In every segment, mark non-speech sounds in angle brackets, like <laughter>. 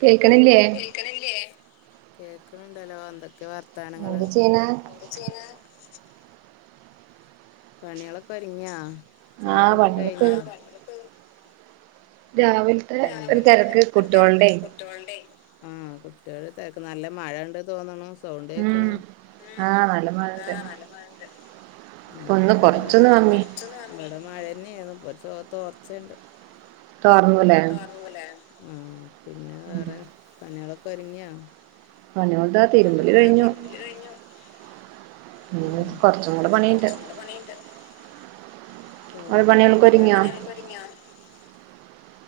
കേൾക്കണില്ലേ കേൾക്ക്ണില്ലേ കേക്കണണ്ടല്ലോ എന്തൊക്കെ വർത്താനങ്ങള് എന്ത് ചെയ്യണ എന്താ ചെയ്ണെ പണികളൊക്കെ ഒരിങ്ങിയോ ആഹ് ചായടിയൊക്കെ പണികളൊക്കെ കഴിഞ്ഞോ. രാവൽ രാവിലത്തെ ഒരു തിരക്ക് കുട്ടിയോൾടെ ആ കുട്ടികൾ തെരക്ക് നല്ല മഴ ഉണ്ട് തോന്നുണു. സൗണ്ട് ഉം കേക്ക്ന്ന് ആഹ് നല്ല <unintelligible> ആ മഴണ്ട് നല്ല മഴ ഇണ്ട് ഉം ഒന്ന് ഇവിടെ കൊറച്ചൊന്ന് മഴ കമ്മി കൊറച്ച് ഇവിടെ മഴ തന്നെയാരുന്നു <unintelligible> തോർച്ചണ്ട്. തോർന്നൂലേ. തോർന്നുലെ ഉം പിന്നെ ഉം വേറെ പണിയാളൊക്കെ ഒരുങ്ങിയോ. പണിയോണ്ട് പണിയോല് ദാ തിരുമ്പല് ല കഴിഞ്ഞു. ഇനി ഉം കൊറച്ചും കൂടെ ഇഞ് പണിയുണ്ട് കൊറച്ച് കൂടെ പണീണ്ട്. ഓരോ ചോറും പണികളൊക്കെ കൂട്ടാനൊക്കെ ആയോ? ഒരുങ്ങിയോ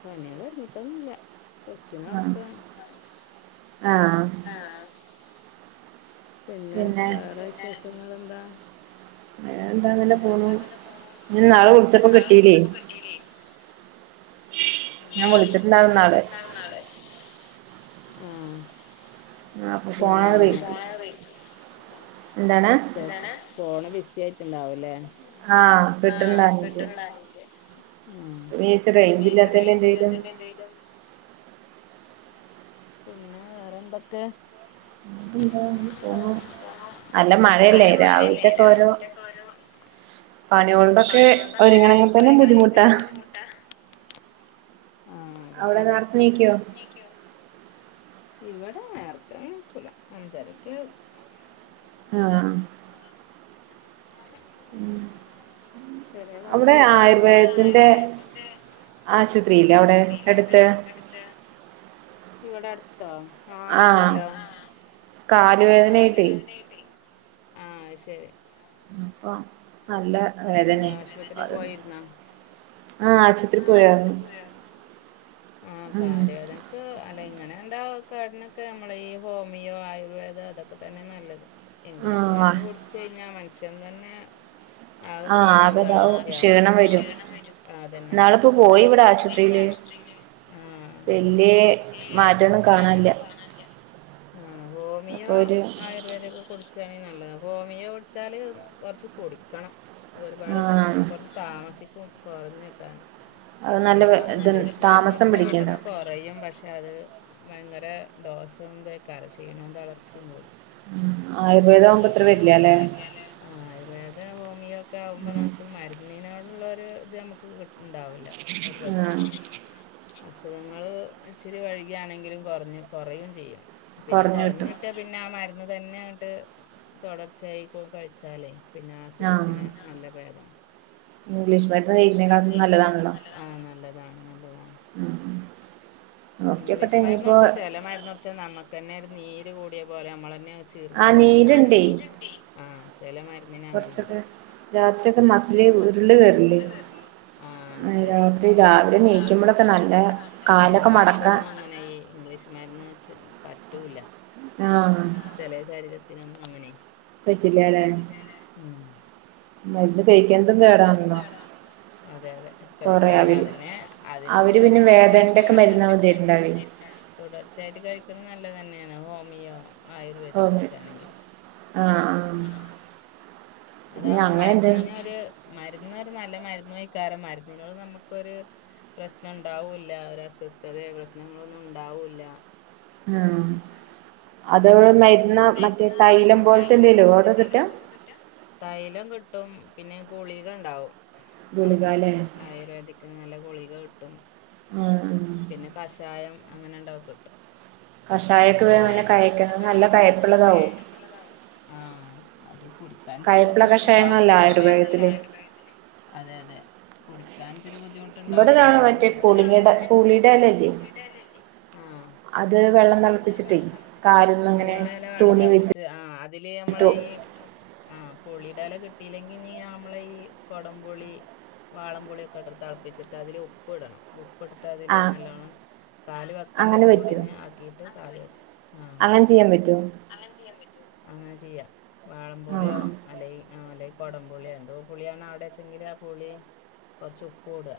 പണി ഒരുങ്ങിട്ടൊന്നുംല്ല കൊച്ചിനെ ആഹ് ഒറക്കാ ആഹ് ആഹ് പിന്നെ വേറെ വിശേഷങ്ങൾ എന്താ? അ എന്താങ്ങന്നെ പോണു ഇന്നാള് വിളിച്ചപ്പോ ഇന്നാള് കിട്ടീലേ. ഉം ശരി ഞാൻ വിളിച്ചിട്ടുണ്ടായിരുന്നു ഇന്നാള് വിളിച്ചിട്ടുണ്ടായിരുന്നു ന്നാള് ആഹ് ആഹ് അപ്പൊ പിന്നെ ഫോണ് <unintelligible> എന്താണ് എന്താണ്. ഫോൺ ബിസി ആയിട്ട്ണ്ടാവുലേ. ആ കിറ്റ്ണ്ടായിരുന്നില്ല <unintelligible> റെയ്ഞ്ച് റെയ്‌ഞ്ച് ഇല്ലാത്തതിന്റെ എന്തേലും പിന്നെ വേറെ എന്തൊക്കെ. <inaudible> ന്താ അങ്ങനെ പോണു. പോണു നല്ല മഴയല്ലേ നല്ല മഴയല്ലേ രാവിലത്തെക്കെ ഓരോ രാവിലത്തെ ഒക്കെ ഒരു പണികളുടൊക്കെ ഒരുങ്ങണങ്ങേ തന്നെ ബുദ്ധിമുട്ടാ. ട്ടാ. അവടെ നേരത്തെ നീക്കോ. നീക്കോ. ഇവിടെ നേരത്തെ നീക്കൂല അഞ്ചരക്ക് <unintelligible> <inaudible> <unintelligible> ചെറിയ അവിടെ മച്ചല്ലേ അപ്പൊ. ഒരു ആയുർവേദത്തിന്റെ ആശുപത്രില്ലേ അവിടെ എടുത്ത്. ഇവിടെ അടുത്താ ആ ഇണ്ടല്ലോ. കാലുവേദനയായിട്ടേ <unintelligible> ആ അഹ് ശരി. ഞ്ഞിപ്പം നല്ല എന്താ വേദനേ ആശുപത്രി പോയിരുന്നോ. ആ <unintelligible> അ ആശുപത്രി പോയോ. ആ ഉം കാലുവേദന ക്ക്‌ അല്ല ഇങ്ങനെ ഉണ്ടവുന്ന സുകേടിനൊക്കെ നമ്മൾ ഈ ഹോമിയോ ആയുർവേദ അതൊക്കെ തന്നെ നല്ലത്. ആഹ് ഇംഗ്ലീഷ്മര്ന്ന് കുട്ച്ച്ഴിഞ്ഞാൽ മനുഷ്യൻതന്നെ ആകെ ആഹ് ക്ഷീണോ ആകതാവും തളർച്ചയാകും. ക്ഷീണം <unintelligible> വരും ക്ഷീണം വരും. ആ അതന്നെ. ഇന്നാളിപ്പോ പോയി ന്നാൾപ്പോ ഇവിടെ പോയി ഇവിടെ ആശുപത്രിയില് ആശുപത്രിയിൽ <unintelligible> വല്യ വല്ല്യ മാറ്റൊന്നും കാണാനില്ല മാറ്റന്നും കാണാൻല്ലിയ. ആ ഹോമിയോ അപ്പൊ ഒരു ആയ <unintelligible> കുടിച്ചാണങ്കിൽ നല്ലത്. ഹോമിയോ കുടിച്ചാൽ കൊറച്ച് കുടിക്കണം. ഇത് ഒരുപാട് കാ ആഹ് കൊറച്ച് താമസിക്കും കൊറഞ്ഞി കിട്ടാൻ. അത് നല്ല പിന്നെ ഇത് താമസം ഇംഗ്ലീഷ്മര്ന്ന്ട്ച്ചാ പെട്ടെന്ന് പിടിക്കുണ്ടാവും കൊറ റയും പക്ഷെ അത്. ഭയങ്കര ഡോസും ഇതും എക്കാരം ക്ഷീണും തളർച്ചിം കൂടും. ആയുർവേദാവുബോ ഇത്ര വരില്യല്ലേ. ആയുർവേദ ഹോമിയോ ഒക്കെ ആകുമ്പോ നമുക്ക് മരുന്നിനോടുള്ള ഒരു ഇത് നമുക്ക് കി ഇണ്ടാവൂല ഒരു പ്രശ്നും. ആഹ് അസുഖങ്ങൾ ഇച്ചിരി വഴികിയാണെങ്കിലും കൊറഞ്ഞ് കൊറ യും ചെയ്യാം. പിന്നെ കൊറഞ്ഞ് കിട്ടും കോറഞ്ഞ് ട്ടിയ പിന്നെ ആ മരുന്ന് തന്നെട്ട് തുടർച്ചയായി കു കഴിച്ചാലേ പിന്നെ ആഹ് അസുഖത്തിന് നല്ല പേതാ ഇംഗ്ലീഷ് മര്ന്ന് കൈക്കിനട്ടിലും നല്ലതാണല്ലോ. <inaudible> ആ നല്ലതാണ് ഇംഗ്ലീഷ്മര്ന്ന് ഇനിയിപ്പോ കുട്ച്ചാ ചെലമര്ന്നുട്ച്ചാൽ നമ്മക്കന്നെ ഒരു നീര് കൂടിയ പോലെ നമ്മളെന്നെ ചീർത്ത ആഹ് പോലെയക്കെ അഹ് നീരുണ്ടേ നീര്ണ്ട് ആഹ് ചില മരുന്നിന് അങ്ങനെണ്ട്. കൊറച്ചൊക്കെ രാത്രിയൊക്കെ മസില് രാത്രിയൊക്ക മസിൽ ഉരുണ്ട് ഉര്ണ്ട് കേറില്ലേ <unintelligible> ആ ശരി രാത്രി രാവിലെ ണീകുമ്പളൊക്കെ നല്ല വേദന. പിന്നെ കാലൊക്കെ മടക്കാൻ എല്ലാർക്കുന്നും അങ്ങനെ ഇംഗ്ലീഷ്മര്ന്ന് ച്ച് പറ്റുല്ല. ആഹ് ചെല ശരീരത്തിനൊന്നും അങ്ങനെ പറ്റില്ലല്ലേ പറ്റില്ലല്ലേ ഉം. മരുന്ന് മര്ന്ന് കഴിക്കണതും കഴിക്ക്ണതും കേടാണല്ലോ കേടാണല്ലോ അതെ അതെ കഴിക്കാൻ കൊറയാവില്ല അതന്നെ. അതിന് അവര് പിന്നെ തുടർച്ചയായി വേദനന്റെ കഴിക്ക്ണ് ഒക്കെ നല്ലതാ. മരുന്നാവും തരുണ്ടാവേ <unintelligible> തുടർച്ചയായിട്ട് കഴിക്ക്ണ് നല്ലതെന്നെണ് ഹോമിയോ ഹോമിയോ ആയുർവേദിക്കൊക്കെയാണെങ്കിൽ ആഹ് ആഹ് പിന്നെ അതാവുമ്പോ അങ്ങനെ എന്ത മരുന്നിന് ഒരു മരുന്ന് ഒരു നല്ല മരുന്നയിക്കാരം മരുന്നിനോട് നമ്മക്കൊരു പ്രശ്നം ഉണ്ടാവുല്ല ഒരു അസ്വസ്ഥതയെ പ്രശ്നങ്ങളൊന്നും ഉണ്ടാവുല്ല ആഹ് അങ്ങനെ അതവടെ മര്ന്ന മറ്റേ തൈലം പോലത്തെ എന്തേലോ ഔടെകിട്ടാ കിട്ടാ തൈലം കിട്ടും പിന്നെ ഗുളിക ഇണ്ടാവും അവിട്ന്ന് ഗുളികാല്ലേ ആയുർവേദിക്കിന് നല്ല ഗുളിക കിട്ടും ഉം പിന്നെ കഷായം അങ്ങനെ <unintelligible> കിട്ടും കഷായക്കെ വേ ഹോം അങ്ങനെ കഴിക്കണ നല്ല കയ്പ്പുള്ളതാവും പ്പുള്ളതാവും ആഹ് അത് കുടി ക്കാൻ ഇച്ചിരി കയപ്പുള്ള ബുദ്ധിമുട്ടുണ്ടാവും കഷായങ്ങളല്ല ഇന്നാലും ആയുർവേദത്തില് അതെ അതെ കുടിക്കാൻ ഇച്ചിരി ഇവിടെ ബുദ്ധിമുട്ടുണ്ടാവും കാണും എന്നാലും മറ്റേ കുടിച്ചന്നെ പുളിങ്ങയുടെ നല്ലത് വടെ പുളിയുടെ ഇലയില്ലേ പുളിടെ എലർജി ആഹ് അത് വെള്ളം അത് തിളപ്പിച്ചിട്ടേ വെള്ളം തളപ്പിച്ചിട്ടെ കാലിന്മേ ഇങ്ങനെ പുളിടെ എല തുണി വെള്ളംതളപ്പിച്ച് വെച്ചിട്ട് ആഹ് അതില് നമ്മള് ഇ ട്ടു ആഹ് പുളിടെഎല കിട്ടിയില്ലെങ്കിനി നമ്മളെ ഈ കൊടംപുളി വാളം പുളിയൊക്കെട്ട് തെളപ്പിച്ചിട്ട് അയില് ഉപ്പ് ഇടണം ഉപ്പിട്ടിട്ട് അതില് ആഹ് നല്ലോണം കാല് വെക്കണ്ട അങ്ങനെ ചൂടിന് ആക്കിട്ട് കാല് വച്ച് ആഹ് അങ്ങൻചെയ്യാ പറ്റോ അങ്ങൻചെയ്യാ പറ്റോ അങ്ങനെ ചെയ്യാ വാളം പുളിയോ ആഹ് അലയി അല്ലെയി കുടംപുളി എന്തോ പുളിയാണ് അവിടെച്ചെങ്കില് ആ പുളി കൊറച്ച് ഉപ്പു ഇടാ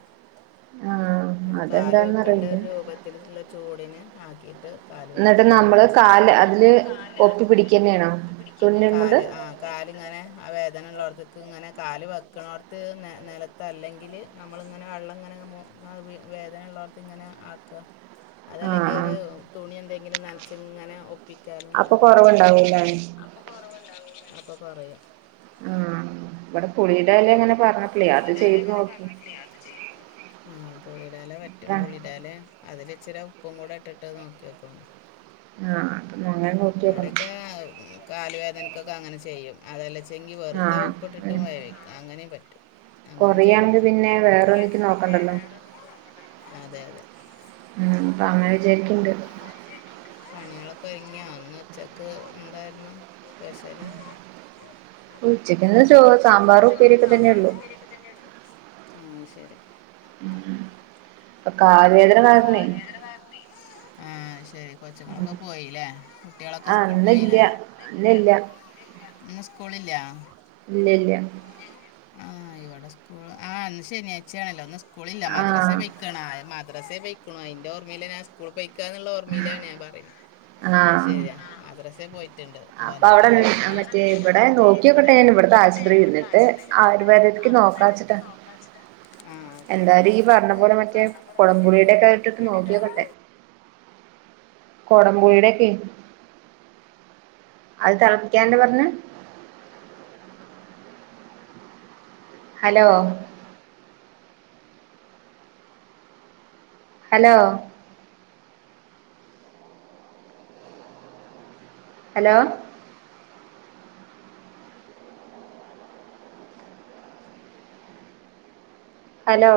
ആഹ് ന്നിട്ട് കാല് വെക്കണ്ട അതെന്താന്നറിയില്ല രൂപത്തിലുള്ള ചൂട്ന് ആക്കിട്ട് കാല് എന്നിട്ട് വെക്ക നമ്മള് നല്ലതാ കാല് ഇന്നിട്ട് അതില് നമ്മള് കാല് ഒപ്പി അതില് പിടിക്കന്നെയാണോ പൊക്കി പിടിക്കെന്നെണോ തുന്നലും കൊണ്ട് കാല് ആഹ് കാല്ങ്ങനെ ആ വേദന ഉള്ളോട്ത്ത്ക്ക് ഇങ്ങനെ കാല് വെക്കണോട്ത്ത് നെലത്ത് അല്ലെങ്കില് നമ്മളിങ്ങനെ വെള്ളം ഇങ്ങനെ ആ വേദന ഉള്ളോട്ത്ത് ഇങ്ങനെ ആക്കാ ആഹ് അതല്ലെങ്കി ഒരു ആഹ് തുണി എന്തെങ്കിലും നനച്ച് ഇങ്ങനെ ഒ അപ്പൊ കൊറവുണ്ടാവും ഇല്ലേ അപ്പൊ കൊറവുണ്ടാവുലെ അപ്പൊ കൊറയും ആഹ് ഇവിടെ പുളിന്റെ വെല എങ്ങനെയാ ഇവിടെ പുളിടെ വെല അങ്ങനെ പറഞ്ഞപ്പളെ അത് ചെയ്ത് നോക്കിട്ട് ആ പുളിടെ വെല പറ്റും ആഹ് പുളിടെ വെല - അതില് ഇച്ചിരെ ഉപ്പും കൂടെ ഇട്ടിട്ട് നോക്കിക്കോ <unintelligible> ണ്ടു ആഹ് ഇവിടെക്കെ കാല് വേദനക്കൊക്കെ അങ്ങനെ ചെയ്യും അതല്ല വെച്ചെങ്കി വെറുതെ ആഹ് ഉപ്പിട്ടിട്ടും ഉം വേവിക്കും അങ്ങനെയേം പറ്റും അങ്ങനും ചെയ്യണ കൊറയാണെങ്കി പിന്നെ വേറൊന്നിക്ക് നോക്കണ്ടല്ലോ <unintelligible> അതെ അതെ ഉം അപ്പൊ അങ്ങനെ വിചാരിക്കണ്ട് പണികളൊക്കെ കഴിഞ്ഞോ ഇന്ന് ഉച്ചക്ക് എന്തായിരുന്നു സ്പെഷ്യല് ഉച്ചക്ക് ഇന്ന് ചോറ് സാമ്പാർ ഉപ്പേരിയൊക്കെ തന്നെയുള്ളു തന്നേ ഉള്ളു ആഹ് ശരി <unintelligible> <unintelligible> <unintelligible> ആഹ് ശരി കൊച്ചുങ്ങളൊക്കെ പോയി ഇല്ലേ കുട്ടികളൊക്കെ ആ സ്കൂൾ ഇന്നില്ല പോയില്ലേ ഇന്ന് ഇല്ലിയ ഇന്നില്ല ഇന്ന് ഇല്ല ഇന്ന് സ്കൂളില്ല ഇല്ലിയ ഇല്ലിയ ആഹ് ഇവിടെ സ്കൂൾ ആഹ് ഇന്ന് ശനിയാച്ചയാണല്ലോ ഇന്ന് സ്കൂളില്ല മദ്രാസെ ആഹ് വെയ്ക്ക്ണ മദ്രസെ വെക്കണു അതിന്റെ ഓർമ്മയിലാ - സ്കൂൾ പൊക്കാന്നുള്ള ഓർമ്മയിലാണ് ഞാൻ പറയുന്നത് അത് ശരിയാ മദ്രസെ പോയിട്ടുണ്ട് അപ്പ അവിടെ വന്നിട്ടില്ല അപ്പൊ മറ്റേ ഇവിടെ നോക്കി <unintelligible> ക്കട്ടെ ഞാൻ ഇവിടുത്തെ ആശുപത്രിയി ഇവിടുത്തെ ഇന്നിട്ട് ആശുപത്രി <unintelligible> ആരും നോക്കാച്ചിട്ടാ ആഹ് ശരി എന്തായാലും ഈ പറഞ്ഞ പോലെ മറ്റേ- കുടംപുടിയുടെ ഒക്കെയിട്ട് ഏതായാലും നോക്കിയോക്കട്ടെ കോടംമ്പുഴടെക്കെ അത് തിളിക്കാണ്ട പറഞ്ഞ ഹലോ ഹലോ ഹലോ ഹലോ